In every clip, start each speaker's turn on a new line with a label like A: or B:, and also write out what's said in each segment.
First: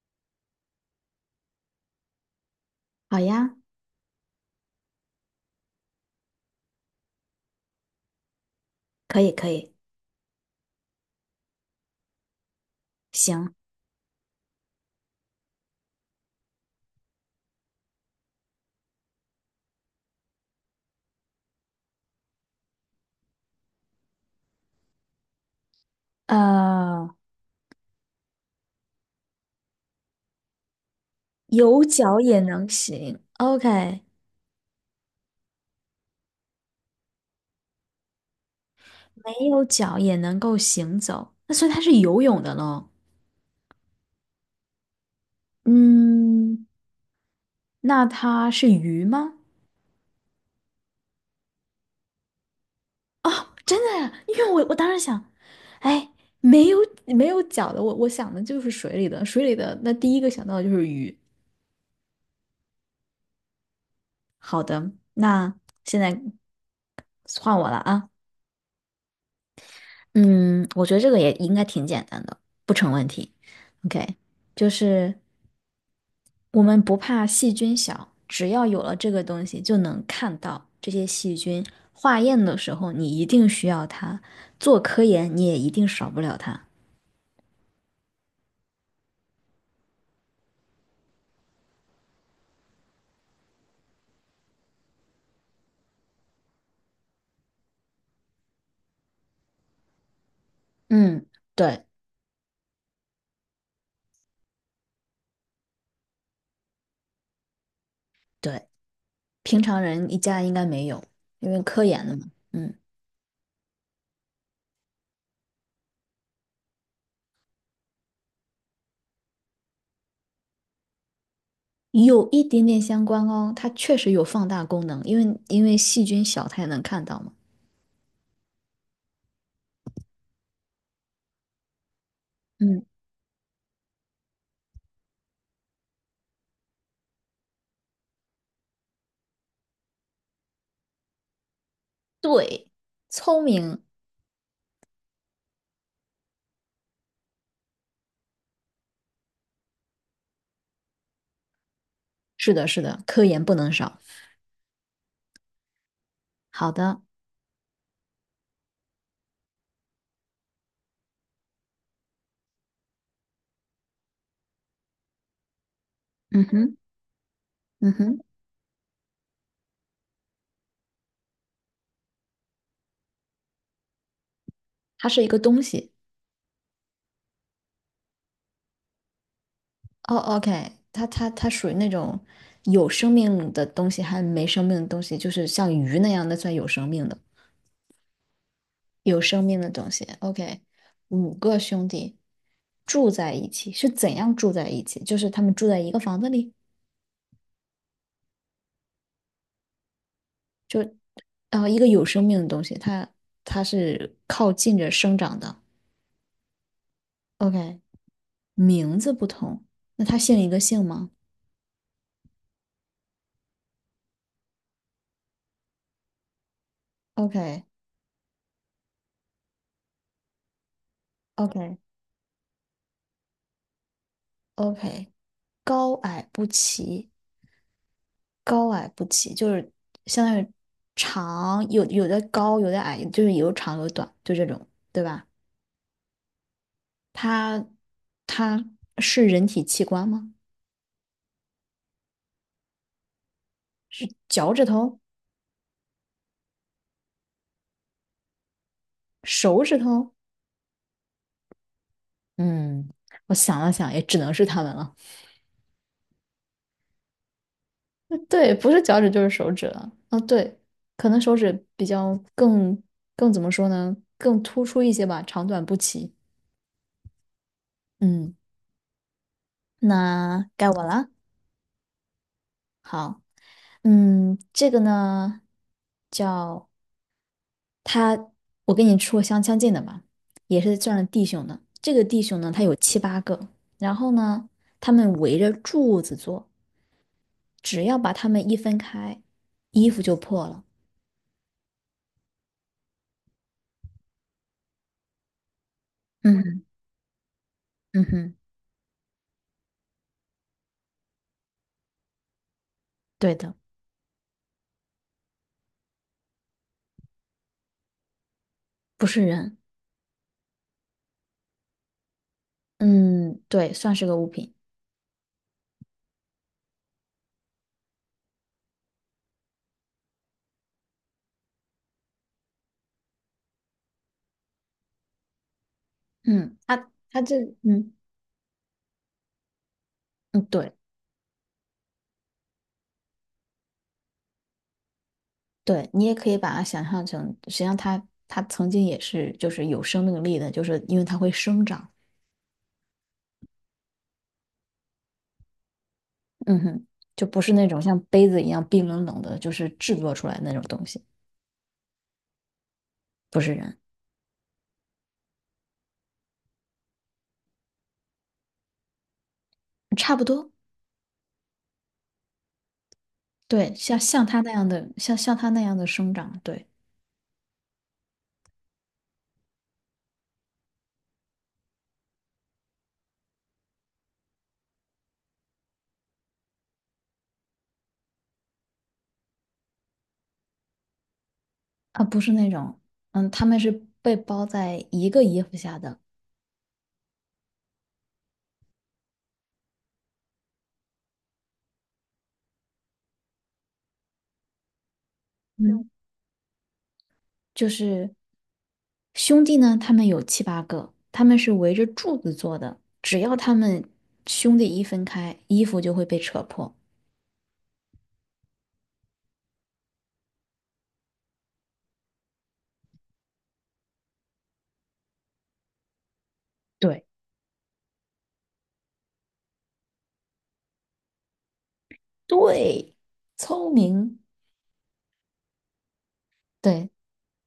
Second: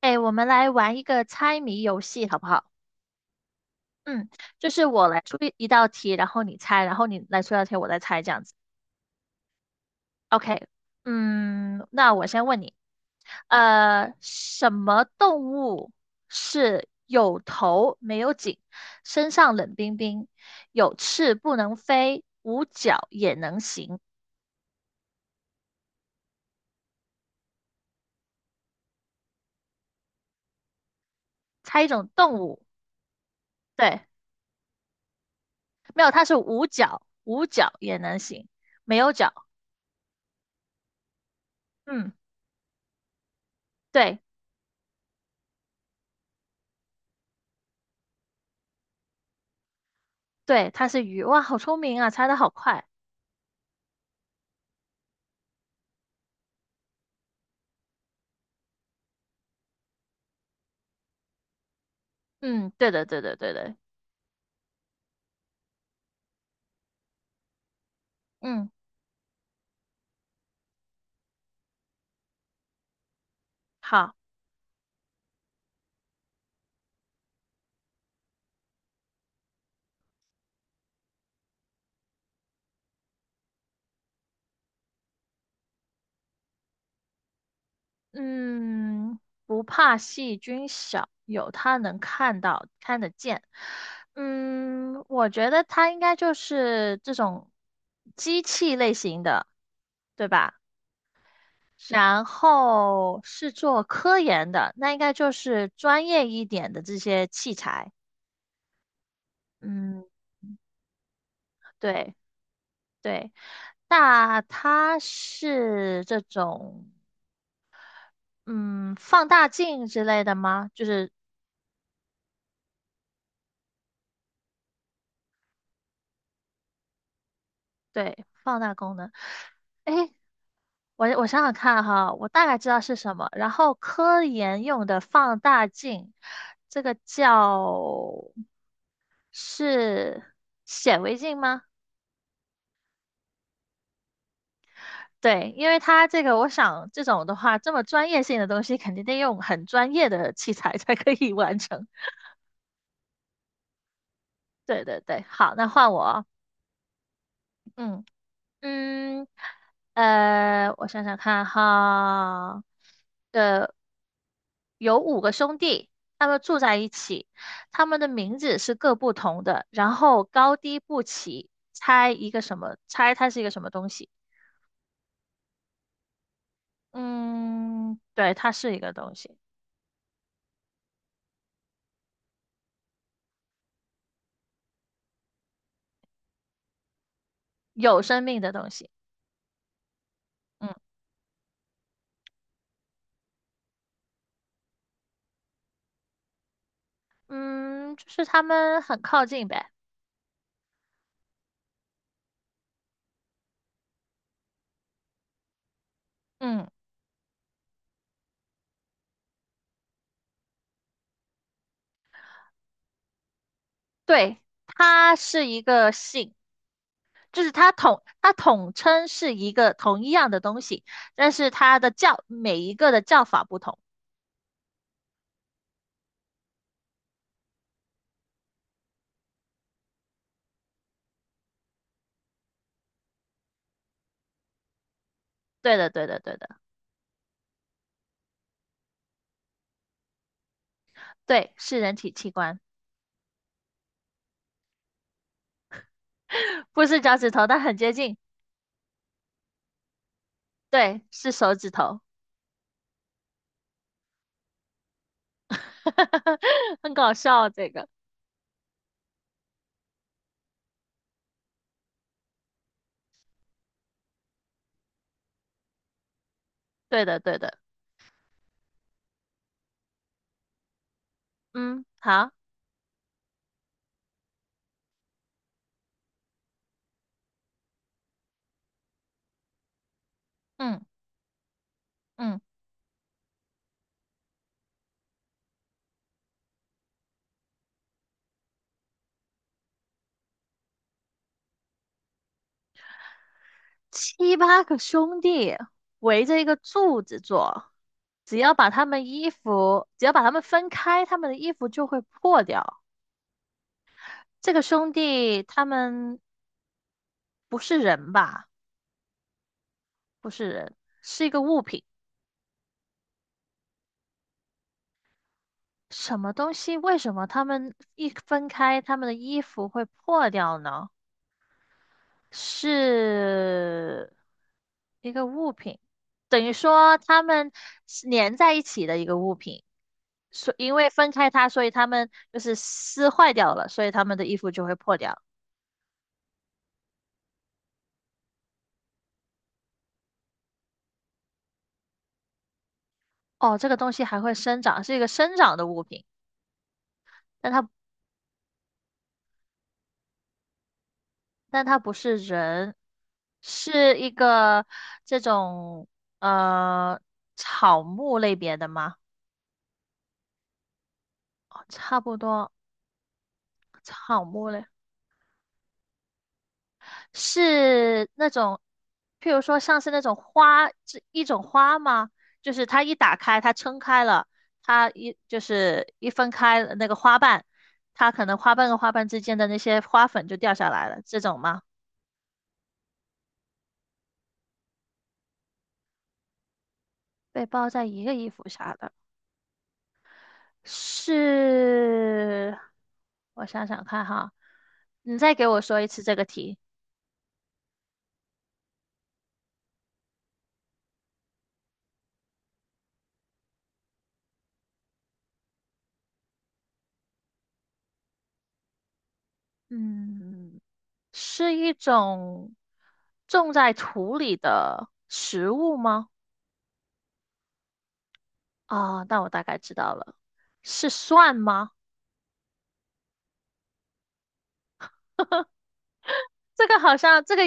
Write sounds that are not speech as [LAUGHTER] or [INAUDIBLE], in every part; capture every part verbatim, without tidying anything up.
A: 哎，我们来玩一个猜谜游戏，好不好？
B: 好呀，
A: 嗯，就是我来出一一道题，然后你猜，然后你来出一道题，我再猜，这样子。
B: 可以可以，
A: OK，嗯，那我先问你，
B: 行，
A: 呃，什么动物是有头没有颈，身上冷冰冰，有翅不能飞，无脚也能行？
B: 呃，
A: 猜
B: 有
A: 一种
B: 脚
A: 动
B: 也
A: 物，
B: 能行
A: 对，
B: ，OK，
A: 没有，它是无脚，无脚也能行，没有脚。
B: 没有脚也能够行走，那所以它是
A: 嗯，
B: 游泳的喽。
A: 对。
B: 嗯，那它是鱼吗？
A: 对，它是鱼，哇，好聪明啊，猜的好快。
B: 哦，真的呀，因为我我当时想，哎，没有没有脚的，我我想的就是水里的，水里的，那第一个想到的就是鱼。
A: 嗯，对的，对的，对的。
B: 好的，那现在换我了啊。
A: 嗯，
B: 嗯，我觉得这个也应该挺简单的，不成问题。
A: 好，
B: OK，就是。我们不怕细菌小，只要有了这个东西，就能看到这些细菌。化验的时候，你一定需要它；做科研，你也一定少不了它。
A: 嗯，不怕细菌小，有它能看到、看得见。嗯，我觉得它应该就是这种机器类型的，对吧？
B: 嗯，对
A: 然后是做科研的，那应该就是专业一点的这些器材。
B: 对，平常
A: 嗯，
B: 人一家应该没有，因为科研
A: 对
B: 的嘛。嗯，
A: 对。那它是这种嗯，放大镜之类的吗？就是
B: 有一点点相关哦，它确实有放大功能，因为因为细菌小，它也能看到嘛。
A: 对，放大功能。诶，我我想想看哈，我大概知道
B: 嗯，
A: 是什么。然后科研用的放大镜，这个叫是显微镜吗？
B: 对，聪明，
A: 对，因为它这个，我想这种的话，这么专业性的东西，肯定得用很专业的器材才可以完成。
B: 是的，是的，科研不能少。
A: [LAUGHS] 对对对，好，那换我哦
B: 好的，
A: 嗯。嗯，呃，我想想看哈，呃，有五个兄弟，他们
B: 嗯
A: 住在
B: 哼，
A: 一起，他
B: 嗯
A: 们的
B: 哼，
A: 名字是各不同的，然后高低不齐，猜一个什么？猜它是一个什么东西？
B: 它是一个东西。
A: 嗯，对，它是一个东西，
B: 哦，OK，它它它属于那种有生命的东西，还没生命的东西，就是像鱼那样的算有生命的，
A: 有生命的东西。
B: 有生命的东西。OK，
A: 嗯
B: 五个兄弟住在一起，是怎样住在一起？就是他们住在一个房子里，
A: 嗯，就是他们很靠近呗。
B: 然后一个有生命的东西，它它是靠近着生长的。
A: 嗯，
B: OK，名字不同，那他姓一个姓吗
A: 对，它是一个姓。就是
B: ？OK，OK，OK，
A: 它统它统称是一个同一样的东西，但是它的叫每一个的叫法不同。
B: 高矮不齐。高矮不齐，就是相当于长有有的高，有的矮，就是有长有短，就这种，对吧？
A: 对的，对的，对的，
B: 它它是人体器官吗？
A: 对，是人体器官，
B: 是脚趾头、
A: [LAUGHS] 不是脚趾头，但很接近。
B: 手指头？
A: 对，是手指头，
B: 嗯，我想了想，也只能是它们了。
A: [LAUGHS] 很搞笑啊这个。
B: [LAUGHS] 对，不是脚趾就是手指了。啊，对，可能手指比较更更怎么说呢？更突出一些吧，长短不齐。
A: 对的，对的，
B: 嗯，那该我了。
A: 嗯，好，
B: 好，嗯，这个呢叫。他，我跟你说过相相近的吧，也是
A: 嗯
B: 算是弟兄的。这个弟
A: 嗯，
B: 兄呢，他有七八个，然后呢，他们围着柱子坐，只要把他们一分开，衣服就破了。
A: 七八个兄弟围着一个
B: 嗯
A: 柱子坐，
B: 嗯哼，
A: 只要把他们衣服，只要把他们分开，他们的衣服就会破掉。
B: 对的，
A: 这个兄弟他们不是人吧？
B: 不是人。
A: 不是人，是一个物品。
B: 嗯，对，算是个物品。
A: 什么东西？为什么他们一分开，他们的衣服会破掉呢？是一个物品，等于
B: 嗯，他
A: 说
B: 他
A: 他
B: 这，
A: 们
B: 嗯
A: 是粘在一起的一个物品。
B: 嗯，
A: 所
B: 对
A: 因为分开它，所以他们就是撕坏掉了，所以他们的衣服就会破掉。
B: 对，你也可以把它想象成，实际上他他曾经也是就是有生命力的，就是因为它会生长。
A: 哦，这个东西还会生长，是一个生长的物品，
B: 嗯哼，就不
A: 但
B: 是
A: 它
B: 那种像杯子一样冰冷冷的，就是制作出来的那种东西，
A: 但它不是人，
B: 不是人，
A: 是一个这种呃草木类别的吗？
B: 差不多。
A: 哦差不多，
B: 对，像
A: 草
B: 像他
A: 木
B: 那
A: 类
B: 样的，像像他那样的生长，对，
A: 是那种，譬如说像是那种花，这一种花吗？就是它一打开，它撑开了，它一就是一分开那个花瓣，它可能花瓣跟花瓣之间的那些花粉就掉下来了，这种吗？
B: 啊，不是那种，嗯，他们是被包在一个衣服下的，
A: 被包在一个衣服下的。是，我想想看哈，你再给我说一
B: 嗯，
A: 次这个题。
B: 就是兄弟呢，他们有七八个，他们是围着柱子做的，只要他们兄弟一分开，衣服就会被扯破。
A: 嗯，是一种种在土里的食物吗？
B: 对，
A: 啊、那我大概知道了，是蒜吗？
B: 对，聪明，
A: [LAUGHS] 这个
B: 对，
A: 好像，这个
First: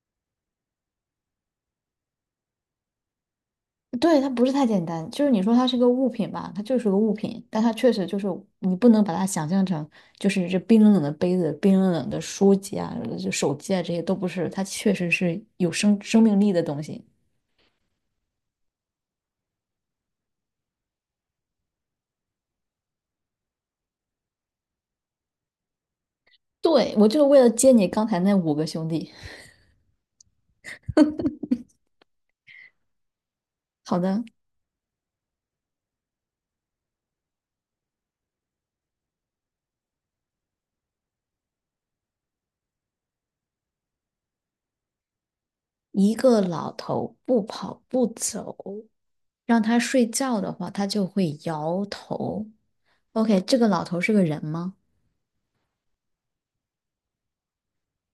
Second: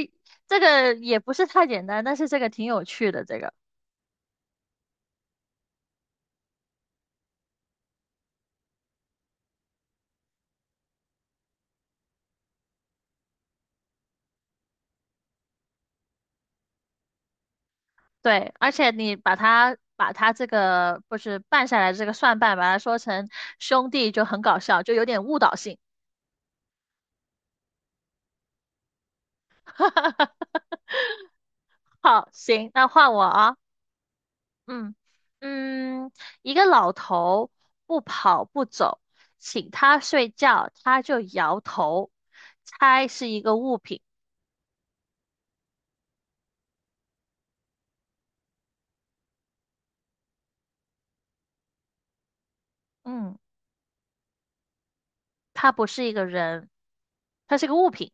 A: 这个也不是太简单，但是这个挺有趣的。这个
B: 对，它不是太简单，就是你说它是个物品吧，它就是个物品，但它确实就是你不能把它想象成就是这冰冷冷的杯子、冰冷冷的书籍啊、就手机啊这些都不是，它确实是有生生命力的东西。
A: 对，而且你把它把它这个不是拌下来这个蒜瓣，把它说成兄弟就很搞笑，就有点误导性。
B: 对，我就是为了接你刚才那五个兄弟。
A: [LAUGHS] 好，行，那换我啊。
B: 好的，
A: 嗯嗯，一个老头不跑不走，请他睡觉，他就摇头。猜是一个物品。
B: 一个老头不跑不走，让他睡觉的话，他就会摇头。
A: 嗯，
B: OK，这个老头是个人吗？
A: 他不是一个人，他是个物品。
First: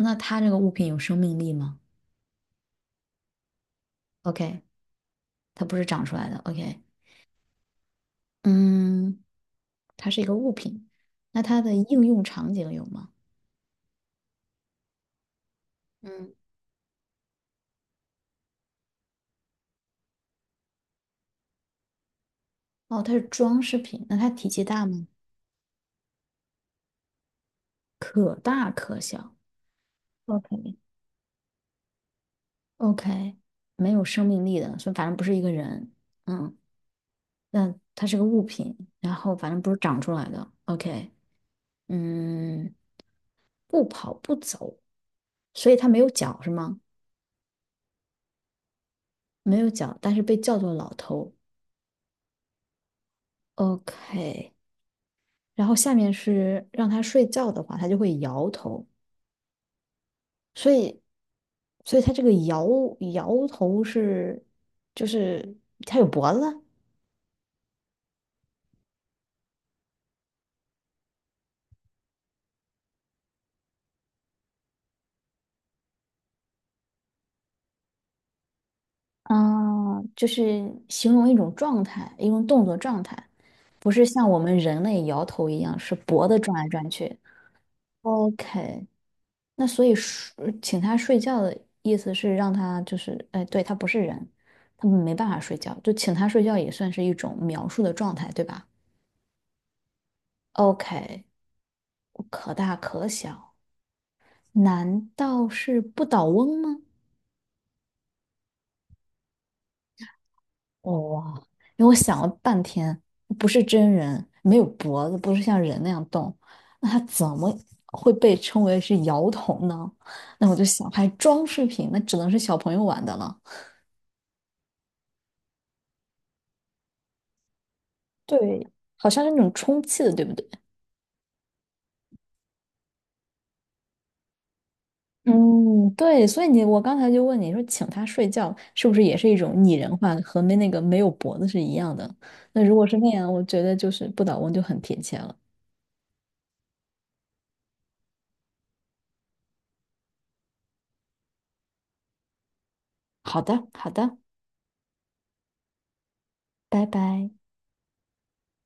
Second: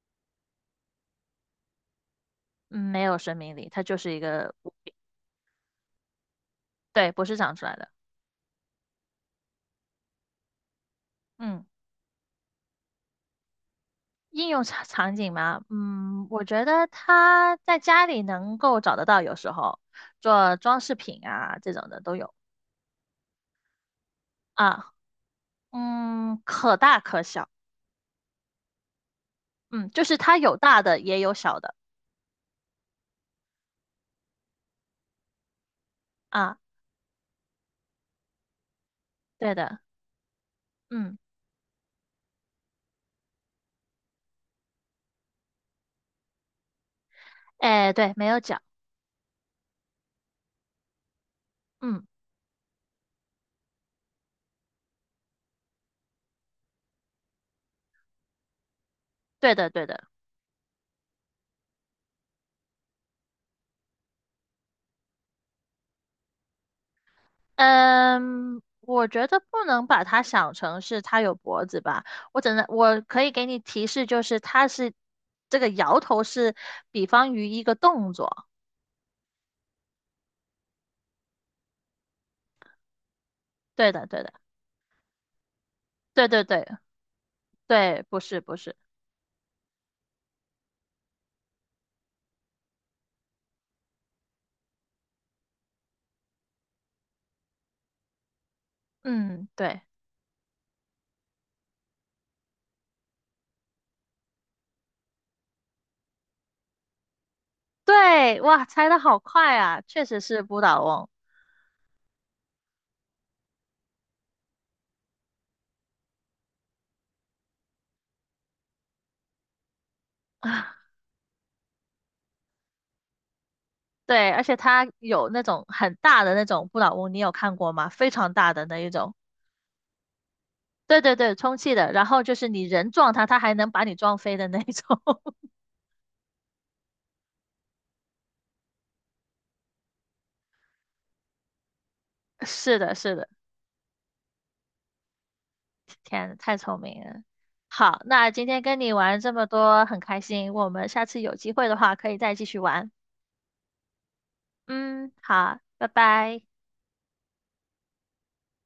B: 那他这个物品有生命力吗
A: 嗯没有生命力，他就是一个
B: ？OK，
A: 物品。
B: 它不是长出来的。OK，
A: 对，不是长出来的。
B: 嗯，它是一个物品，那它
A: 嗯，
B: 的应用场景有吗？
A: 应用场场景嘛，嗯，
B: 嗯
A: 我觉得他在家里能够找得到，有时候做装饰品啊这种的都有
B: 哦，它是装饰品，那它体积大
A: 啊。
B: 吗？
A: 嗯，可大可小。
B: 可大可小。
A: 嗯，就是它有
B: ，OK，
A: 大的也有小的
B: OK，没有生命力的，所以反正不是一个人。嗯，
A: 啊，
B: 那它是个物品，然后反
A: 对
B: 正不是
A: 的，
B: 长出来的。OK，
A: 嗯，
B: 嗯，不跑不走，所以它没有脚是吗？
A: 哎，对，没有脚，
B: 没有脚，但是被叫做老头。
A: 嗯，
B: OK，然后下面是让它睡觉的话，它就会摇头。
A: 对的，对的，
B: 所以，所以它这个摇摇头是，就是它有脖子，
A: 嗯，我觉得不能把它想成是它有脖子吧，我只能我可以给你提示，就是它是这个摇头是比方于一个动作，
B: 啊，就是形容一种状态，一种动作状态，不
A: 对
B: 是
A: 的，对
B: 像
A: 的，
B: 我们人类摇头一样，是
A: 对
B: 脖子
A: 对
B: 转
A: 对
B: 来转去。
A: 对，不是不是，
B: OK，那所以睡请他睡觉的意思是让他就是，哎，对，他不是人，他们没办法睡觉，就请他睡觉也算是一种描述的状态，对吧
A: 嗯，对
B: ？OK，可大可小，难道是不倒翁吗？
A: 对，哇，猜的好快啊，确实是不倒
B: 哦
A: 翁，
B: 哇，因为我想了半天，不是真人，没有脖子，不是像人那样动，那它怎么会被称为是摇头呢？那我就
A: [LAUGHS]
B: 想，还装饰品，那只能是小朋友玩的了。
A: 对，而且它有那种很大的那种不倒翁，你有看过吗？非常大的
B: 对，
A: 那一
B: 好
A: 种。
B: 像是那种充气的，对不对？
A: 对对对，充气的，然后就是你人撞它，它还能把你撞飞的那一种。[LAUGHS]
B: 嗯，对，所以你我刚才就问你说，请他睡觉是不是也是一种拟人化，和没那个没有脖子是一样的？那如
A: 是
B: 果
A: 的，
B: 是那
A: 是的，
B: 样，我觉得就是不倒翁就很贴切了。
A: 天，太聪明了。好，那今天跟你玩这么多，很开心。我们下次有机会的话，可以再继续玩。
B: 好的，好的，
A: 嗯，好，拜拜。
B: 拜拜。